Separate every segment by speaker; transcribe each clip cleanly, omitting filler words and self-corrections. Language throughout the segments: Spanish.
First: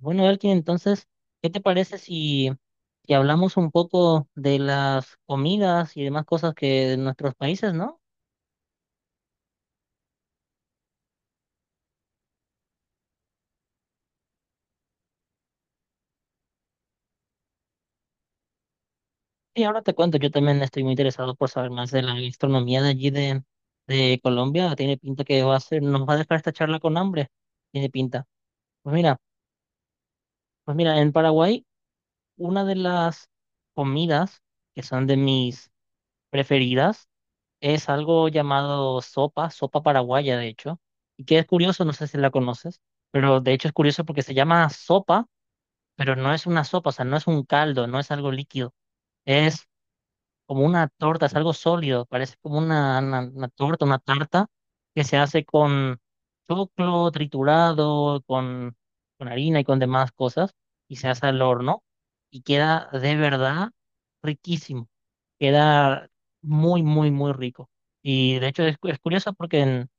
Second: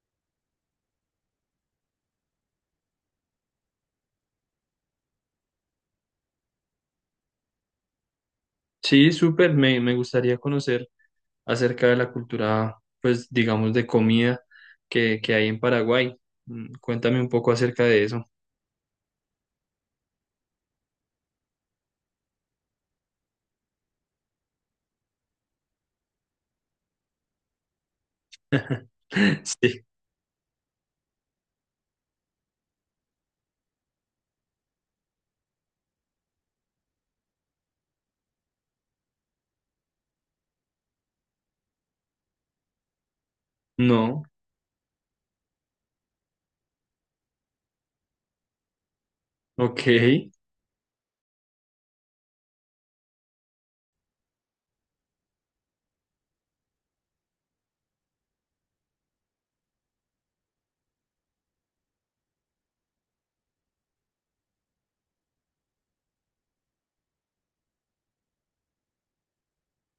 Speaker 1: Bueno, Elkin, entonces, ¿qué te parece si hablamos un poco de las comidas y demás cosas que de nuestros países, ¿no?
Speaker 2: Sí, súper, me gustaría conocer acerca de la cultura, pues digamos, de comida que hay en Paraguay. Cuéntame un poco acerca de eso.
Speaker 1: Y ahora te cuento, yo también estoy muy interesado por saber más de la gastronomía de Colombia. Tiene pinta que va a ser, nos va a dejar esta charla con hambre. Tiene pinta. Pues mira,
Speaker 2: Sí,
Speaker 1: pues mira, en Paraguay, una de las comidas que son de mis preferidas es algo llamado sopa paraguaya, de hecho, y que es curioso, no sé si la conoces, pero de hecho es curioso porque
Speaker 2: no,
Speaker 1: se llama sopa, pero no es una sopa, o sea, no es un caldo, no es algo líquido, es
Speaker 2: ok,
Speaker 1: como una torta, es algo sólido, parece como una torta, una tarta que se hace con choclo triturado, con harina y con demás cosas, y se hace al horno y queda de verdad riquísimo, queda muy, muy, muy rico. Y de hecho es, es curioso porque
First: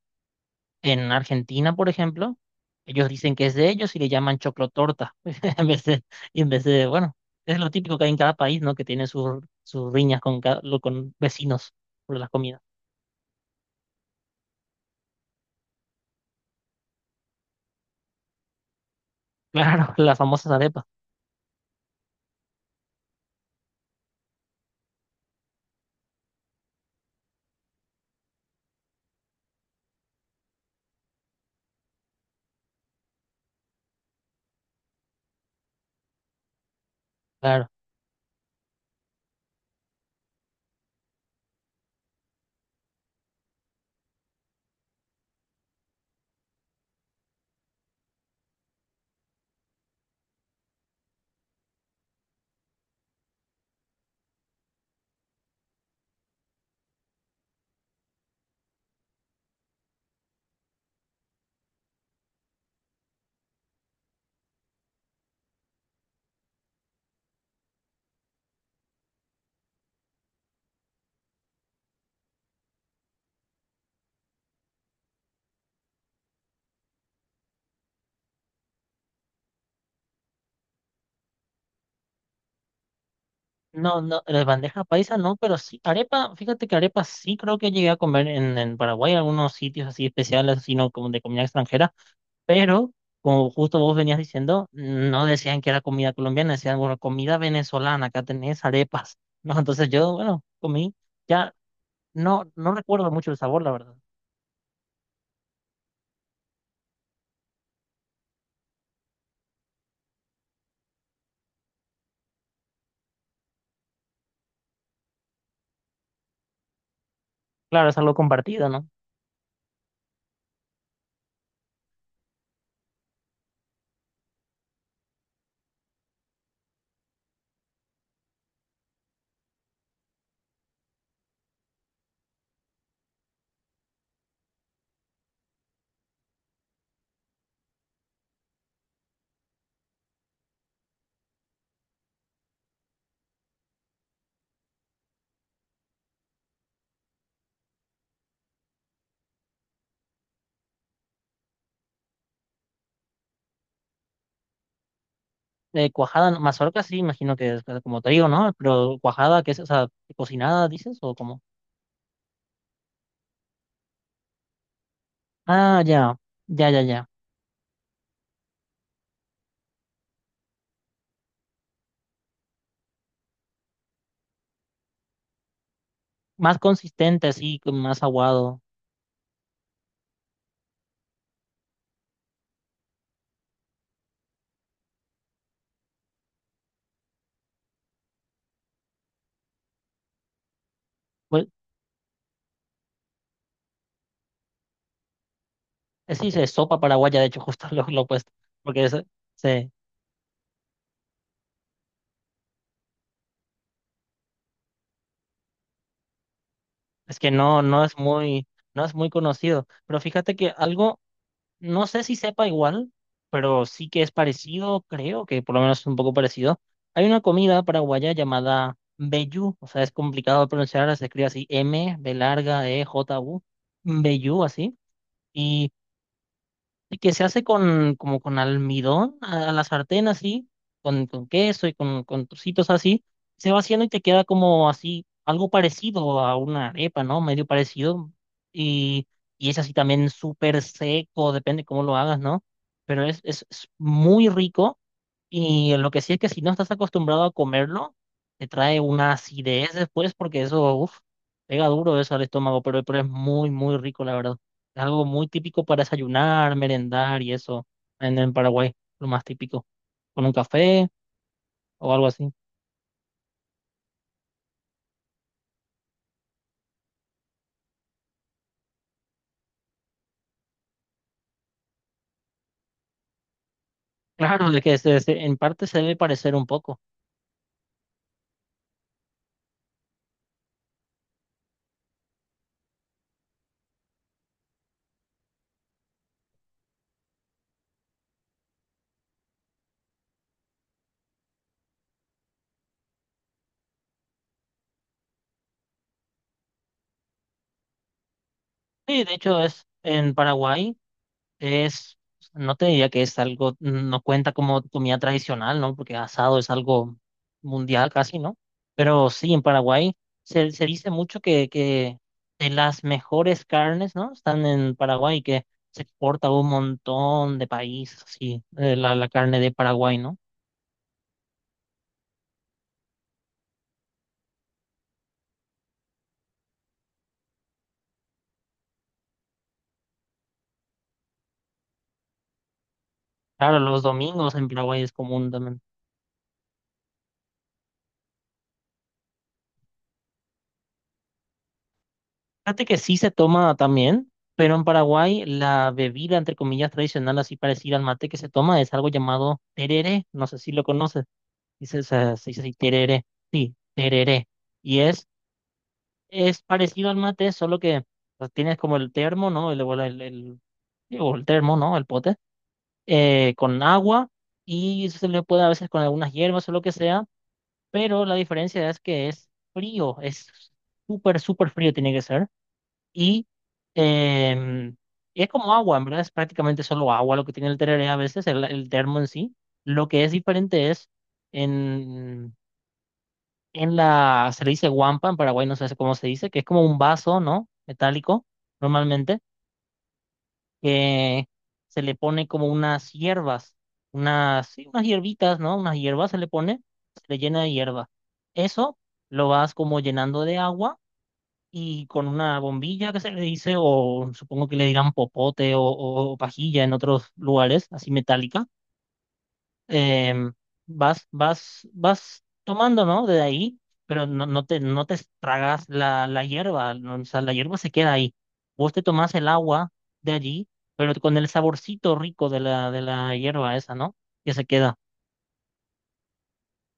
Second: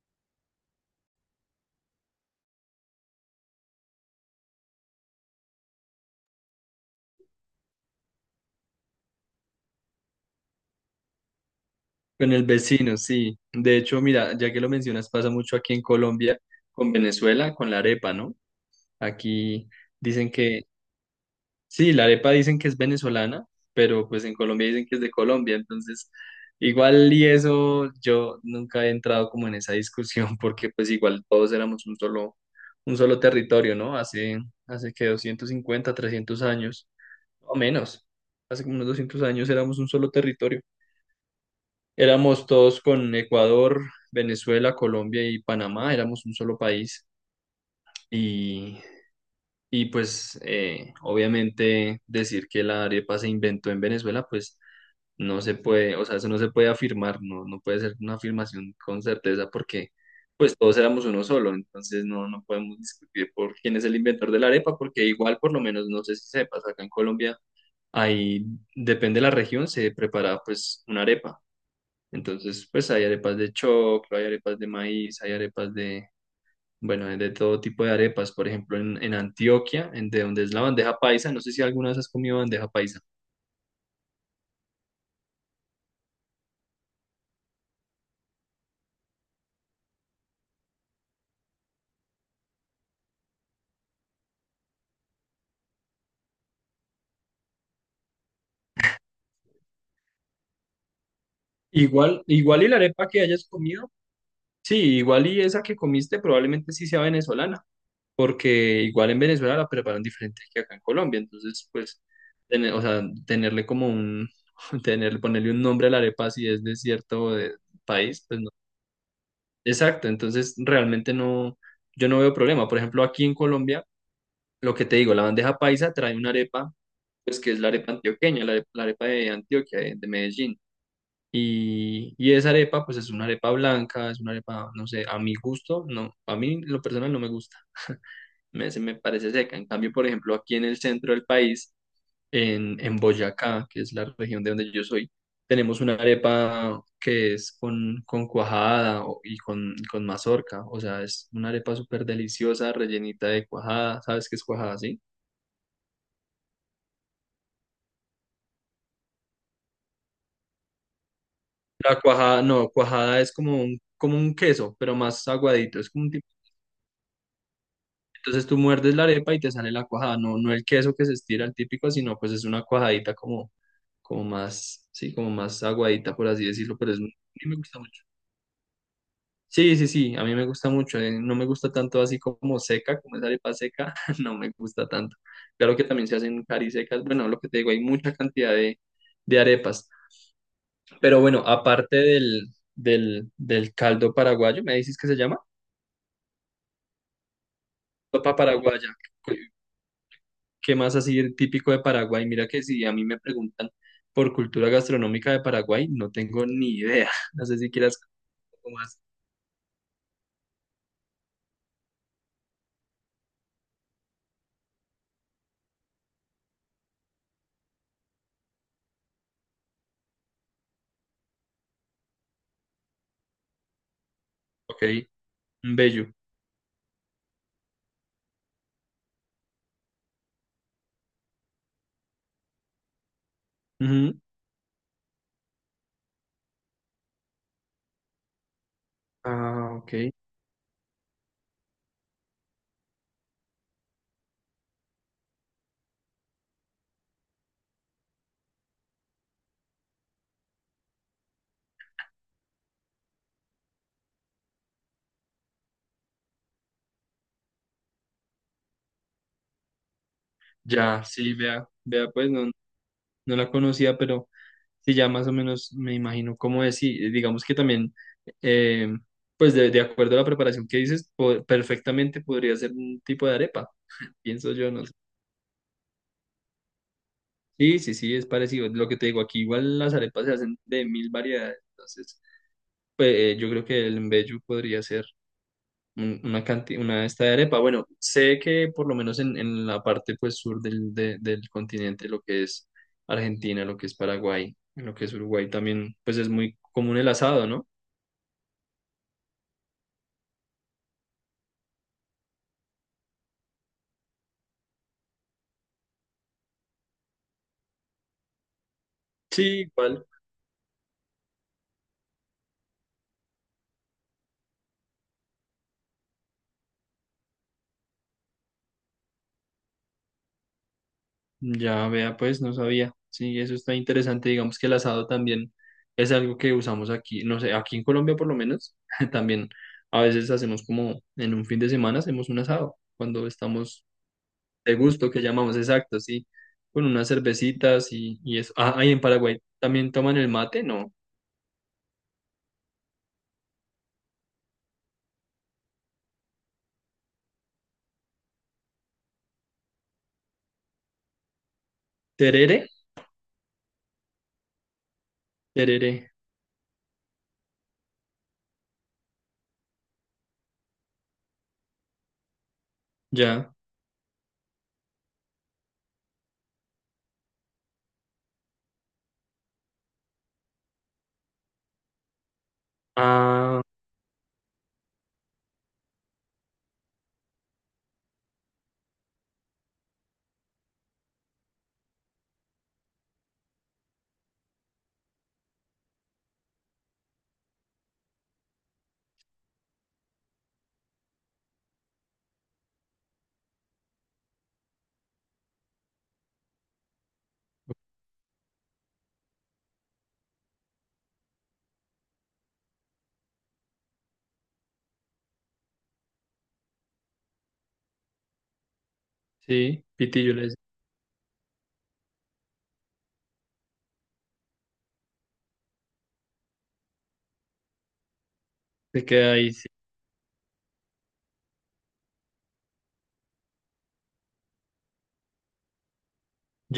Speaker 1: en Argentina, por ejemplo, ellos dicen que es de ellos y le llaman choclotorta. En vez de, en vez de, bueno, es lo típico que hay en cada país, ¿no? Que tiene sus, sus riñas con, con vecinos por las
Speaker 2: con el
Speaker 1: comidas.
Speaker 2: vecino, sí. De hecho, mira, ya que lo mencionas, pasa mucho aquí en Colombia, con Venezuela, con la arepa, ¿no? Aquí
Speaker 1: Claro, las
Speaker 2: dicen
Speaker 1: famosas
Speaker 2: que
Speaker 1: arepas,
Speaker 2: sí, la arepa dicen que es venezolana, pero pues en Colombia dicen que es de Colombia, entonces igual y eso yo nunca he entrado como en esa discusión porque pues igual todos éramos un solo territorio, ¿no? Hace que 250, 300 años, o
Speaker 1: claro.
Speaker 2: menos, hace como unos 200 años éramos un solo territorio. Éramos todos con Ecuador, Venezuela, Colombia y Panamá, éramos un solo país. Y y pues obviamente decir que la arepa se inventó en Venezuela, pues no se puede, o sea, eso no se puede afirmar, no, no puede ser una afirmación con certeza porque pues todos éramos uno solo, entonces no, no podemos discutir por quién es el inventor de la arepa, porque igual por lo menos no sé si sepas, acá en Colombia ahí depende de la región, se prepara pues una arepa. Entonces, pues hay arepas de choclo, hay arepas de maíz, hay arepas bueno, de todo tipo de arepas, por ejemplo, en Antioquia, en de donde es la bandeja paisa, no sé si alguna vez has comido bandeja paisa.
Speaker 1: No, no, las bandeja paisa no, pero sí, arepa, fíjate que arepa sí creo que llegué a comer en Paraguay, algunos sitios así especiales, sino como de comida extranjera. Pero, como justo vos venías diciendo, no decían que era comida colombiana, decían, bueno, comida venezolana, acá tenés arepas, ¿no? Entonces yo, bueno, comí, ya
Speaker 2: Igual,
Speaker 1: no,
Speaker 2: igual y
Speaker 1: no
Speaker 2: la arepa
Speaker 1: recuerdo
Speaker 2: que
Speaker 1: mucho el
Speaker 2: hayas
Speaker 1: sabor, la
Speaker 2: comido.
Speaker 1: verdad.
Speaker 2: Sí, igual y esa que comiste probablemente sí sea venezolana, porque igual en Venezuela la preparan diferente que acá en Colombia, entonces pues, tener- o sea, tenerle como un, tener, ponerle un nombre a la arepa si es de cierto
Speaker 1: Claro, es algo
Speaker 2: país, pues no.
Speaker 1: compartido, ¿no?
Speaker 2: Exacto, entonces realmente no, yo no veo problema. Por ejemplo, aquí en Colombia lo que te digo, la bandeja paisa trae una arepa, pues que es la arepa antioqueña, la, are- la arepa de Antioquia, de Medellín. Y esa arepa, pues es una arepa blanca, es una arepa, no sé, a mi gusto, no, a mí lo personal no me gusta, me, se me parece seca. En cambio, por ejemplo, aquí en el centro del país, en Boyacá, que es la región de donde yo soy, tenemos una arepa que es con cuajada o- y con mazorca, o sea, es una arepa súper deliciosa, rellenita de cuajada, ¿sabes qué es cuajada, sí?
Speaker 1: Cuajada, no- mazorca sí, imagino que es pues, como trigo, ¿no? Pero cuajada, qué es, o sea, cocinada, dices, o como,
Speaker 2: La cuajada, no, cuajada es como un queso, pero más aguadito,
Speaker 1: ah,
Speaker 2: es como un
Speaker 1: ya,
Speaker 2: tipo.
Speaker 1: ya, ya, ya.
Speaker 2: Entonces tú muerdes la arepa y te sale la cuajada, no, no el queso que se estira el típico, sino pues es una cuajadita como, como más, sí, como más aguadita, por así
Speaker 1: Más
Speaker 2: decirlo, pero es, muy- a
Speaker 1: consistente,
Speaker 2: mí me
Speaker 1: así, con
Speaker 2: gusta
Speaker 1: más
Speaker 2: mucho.
Speaker 1: aguado.
Speaker 2: Sí, sí, sí, a mí me gusta mucho, no me gusta tanto así como seca, como esa arepa seca, no me gusta tanto. Claro que también se hacen carisecas, bueno, lo que te digo, hay mucha cantidad de arepas. Pero bueno,
Speaker 1: Pues,
Speaker 2: aparte del, del caldo paraguayo, me dices que se llama.
Speaker 1: sí, se sopa paraguaya, de hecho, justo lo opuesto,
Speaker 2: Sopa
Speaker 1: porque
Speaker 2: paraguaya.
Speaker 1: es,
Speaker 2: ¿Qué
Speaker 1: sí.
Speaker 2: qué más así típico de Paraguay? Mira que si a mí me preguntan por cultura gastronómica de Paraguay, no tengo ni idea.
Speaker 1: Es que
Speaker 2: No sé
Speaker 1: no,
Speaker 2: si quieras un poco
Speaker 1: no es
Speaker 2: más.
Speaker 1: muy conocido. Pero fíjate que algo, no sé si sepa igual, pero sí que es parecido, creo que por lo menos es un poco parecido. Hay una comida paraguaya llamada mbejú, o sea, es complicado de pronunciar, se escribe así M, B larga, E, J, U, mbejú, así.
Speaker 2: Ok, un bello.
Speaker 1: Y que se hace con, como con almidón a la sartén así, con queso y con trocitos así, se va haciendo y te
Speaker 2: Ujú.
Speaker 1: queda como así, algo parecido a una arepa, ¿no? Medio parecido. Y, y es así
Speaker 2: Ah, ok.
Speaker 1: también súper seco, depende cómo lo hagas, ¿no? Pero es muy rico y lo que sí es que si no estás acostumbrado a comerlo, te trae una acidez después porque eso, uff, pega duro eso al estómago, pero es muy, muy rico, la verdad. Es algo muy típico para desayunar, merendar y eso en Paraguay, lo más típico, con un café
Speaker 2: Ya, sí, vea,
Speaker 1: o algo
Speaker 2: vea, pues
Speaker 1: así.
Speaker 2: no, no la conocía, pero sí, ya más o menos me imagino cómo es. Y digamos que también, eh, pues de acuerdo a la preparación que dices, po- perfectamente podría ser un tipo de arepa,
Speaker 1: Claro,
Speaker 2: pienso
Speaker 1: de
Speaker 2: yo,
Speaker 1: que
Speaker 2: no.
Speaker 1: en parte se debe parecer un poco.
Speaker 2: Sí, sí, sí, es parecido. Lo que te digo, aquí igual las arepas se hacen de mil variedades. Entonces, pues yo creo que el mbejú podría ser un- una canti- una de esta de arepa. Bueno, sé que por lo menos en la parte pues sur del, de- del continente, lo que es Argentina, lo que es Paraguay, lo que es Uruguay también, pues es muy común el asado, ¿no?
Speaker 1: Sí, de hecho es en Paraguay. Es, no te diría que es algo, no cuenta como comida tradicional, ¿no? Porque asado es algo mundial casi, ¿no? Pero sí, en
Speaker 2: Sí,
Speaker 1: Paraguay
Speaker 2: igual.
Speaker 1: se dice mucho que de las mejores carnes, ¿no? Están en Paraguay, que se exporta a un montón de países, sí, la, la carne de Paraguay, ¿no?
Speaker 2: Ya vea, pues no sabía. Sí, eso está interesante. Digamos que el asado también es algo que usamos aquí, no sé, aquí en Colombia por lo menos, también a veces hacemos como en un fin de semana hacemos un asado, cuando
Speaker 1: Claro, los
Speaker 2: estamos
Speaker 1: domingos en
Speaker 2: de
Speaker 1: Paraguay es
Speaker 2: gusto, que
Speaker 1: común
Speaker 2: llamamos
Speaker 1: también.
Speaker 2: exacto, sí, con unas cervecitas y eso. Ah, ahí en Paraguay también toman el mate, ¿no?
Speaker 1: Fíjate que sí se toma también, pero en Paraguay la bebida, entre comillas, tradicional, así parecida al mate que se toma, es algo llamado tereré. No sé si lo conoces. Dice, se dice así,
Speaker 2: Terere,
Speaker 1: tereré. Sí, tereré. Y
Speaker 2: terere,
Speaker 1: es parecido al mate, solo que pues, tienes como el termo, ¿no? Digo, el termo, ¿no? El pote,
Speaker 2: ya.
Speaker 1: con agua y se le puede a veces con algunas hierbas o lo que sea, pero la diferencia es que es frío, es súper, súper frío tiene que ser y
Speaker 2: Ah,
Speaker 1: em, es como agua, en verdad es prácticamente solo agua lo que tiene el tereré a veces, el termo en sí. Lo que es diferente es en, en la, se le dice guampa, en Paraguay no sé cómo se dice, que es como un vaso, ¿no? Metálico, normalmente, que se le pone como unas hierbas, unas, sí, unas hierbitas, ¿no? Unas hierbas se le pone, se le llena de hierba. Eso lo vas como llenando de agua y con una bombilla que se le dice, o supongo que le dirán popote o pajilla en otros lugares, así metálica,
Speaker 2: sí,
Speaker 1: em,
Speaker 2: pitillo les
Speaker 1: vas tomando, ¿no? De ahí, pero no, no te tragas la, la hierba, ¿no? O sea, la hierba se queda ahí. Vos te
Speaker 2: se
Speaker 1: tomás el
Speaker 2: queda ahí, sí.
Speaker 1: agua de allí, pero con el saborcito rico de de la hierba esa, ¿no? Que se queda.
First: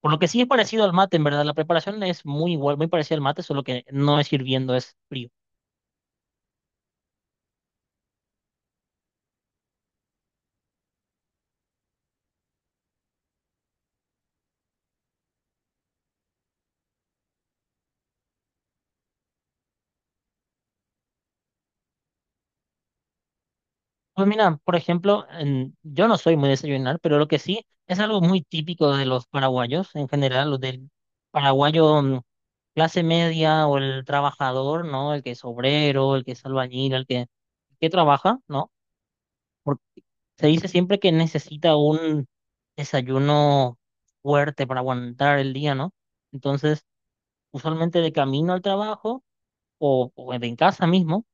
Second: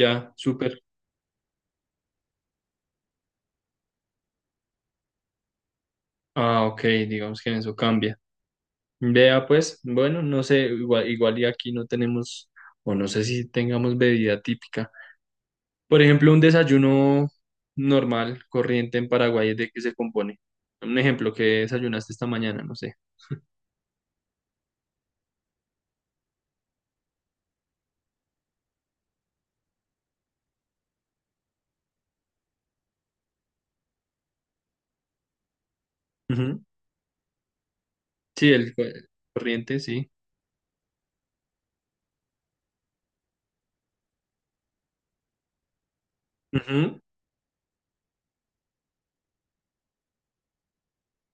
Speaker 1: Por lo que sí es
Speaker 2: súper.
Speaker 1: parecido al mate, en verdad. La preparación es muy igual, muy parecida al mate, solo que no es hirviendo, es frío.
Speaker 2: Ah, ok, digamos que en eso cambia. Vea pues, bueno, no sé, igual, igual y aquí no tenemos, o no sé si tengamos bebida típica. Por ejemplo, un desayuno normal, corriente en Paraguay, ¿de qué se compone? Un ejemplo, ¿que desayunaste esta mañana? No sé.
Speaker 1: Pues mira, por ejemplo, en- yo no soy muy de desayunar, pero lo que sí es algo muy típico de los paraguayos en general, los del paraguayo mm, clase media o el trabajador, ¿no? El que es obrero, el que es
Speaker 2: Ujú.
Speaker 1: albañil, el que trabaja,
Speaker 2: Sí,
Speaker 1: ¿no?
Speaker 2: el co- corriente,
Speaker 1: Porque
Speaker 2: sí.
Speaker 1: se dice siempre que necesita un desayuno fuerte para aguantar el día, ¿no? Entonces,
Speaker 2: Ujú.
Speaker 1: usualmente de camino al trabajo o en casa mismo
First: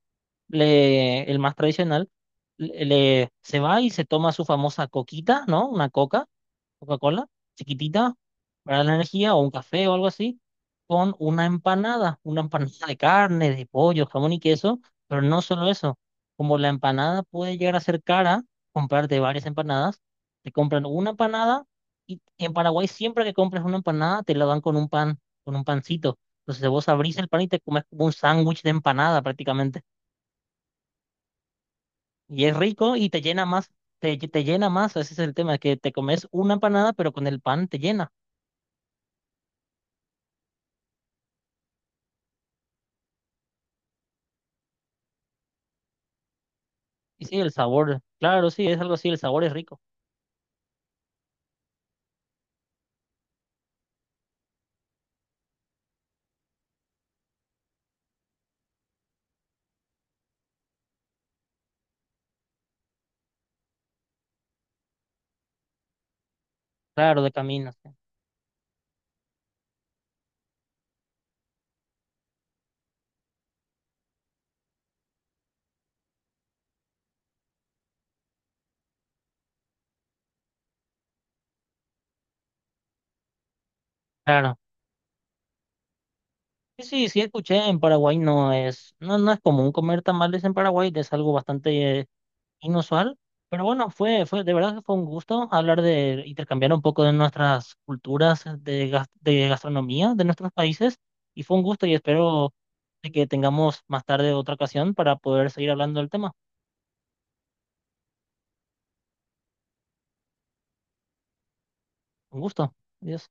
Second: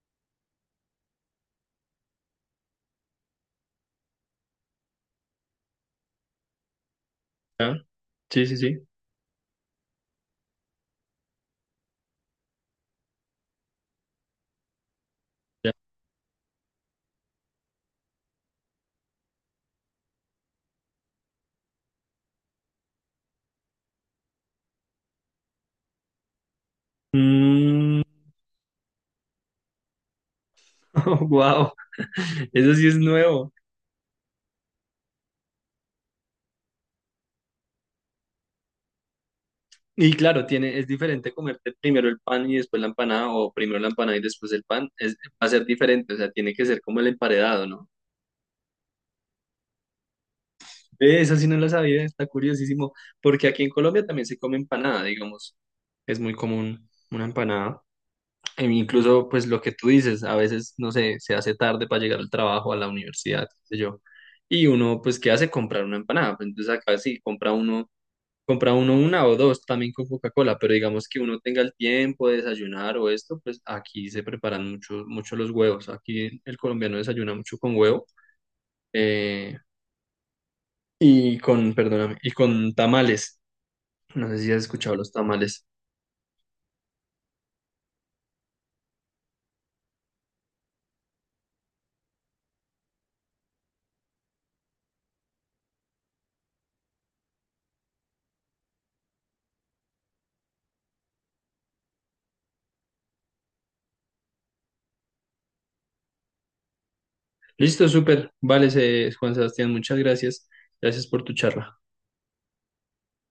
Speaker 1: le, el más tradicional, se va y se toma su famosa coquita, ¿no? Una coca, Coca-Cola,
Speaker 2: Ya.
Speaker 1: chiquitita,
Speaker 2: Sí, sí,
Speaker 1: para
Speaker 2: sí.
Speaker 1: la energía, o un café o algo así, con una empanada de carne, de pollo, jamón y queso, pero no solo
Speaker 2: Ya.
Speaker 1: eso, como la empanada puede llegar a ser cara, comprarte varias empanadas, te compran una empanada y en Paraguay siempre que compras una empanada te la dan con un pan, con un pancito. Entonces vos abrís el pan y te comes
Speaker 2: Mm,
Speaker 1: como un sándwich de empanada prácticamente.
Speaker 2: wow,
Speaker 1: Y es
Speaker 2: eso sí
Speaker 1: rico
Speaker 2: es
Speaker 1: y te llena
Speaker 2: nuevo.
Speaker 1: más, te llena más, ese es el tema, que te comes una empanada, pero con el pan te llena.
Speaker 2: Y claro, tiene, es diferente comerte primero el pan y después la empanada, o primero la empanada y después el pan, es, va a ser diferente, o sea, tiene que ser como el
Speaker 1: Y sí, el
Speaker 2: emparedado, ¿no?
Speaker 1: sabor, claro, sí, es algo así, el sabor es rico,
Speaker 2: Ve, eso sí no lo sabía, está curiosísimo, porque aquí en Colombia también se come empanada, digamos, es muy común una empanada, e incluso pues lo que tú dices, a veces, no sé, se hace tarde para llegar al trabajo, a la universidad, qué sé yo, y uno pues, ¿qué hace? Comprar una empanada, pues, entonces acá sí
Speaker 1: claro, de camino, sí,
Speaker 2: compra uno una o dos también con Coca-Cola, pero digamos que uno tenga el tiempo de desayunar o esto, pues aquí se preparan mucho, mucho los huevos. Aquí el colombiano desayuna mucho con huevo eh, y con, perdóname, y con tamales. No sé si
Speaker 1: claro.
Speaker 2: has escuchado los tamales.
Speaker 1: Sí, sí, sí, escuché, en Paraguay no es, no, no es común comer tamales en Paraguay, es algo bastante inusual, pero bueno, de verdad que fue un gusto hablar de, intercambiar un poco de nuestras culturas de, de gastronomía de nuestros países, y fue un gusto y espero de que tengamos más tarde otra ocasión para poder seguir hablando del tema.
Speaker 2: Listo, súper. Vale, se- Juan Sebastián, muchas gracias. Gracias por tu charla.
Speaker 1: Un gusto. Adiós.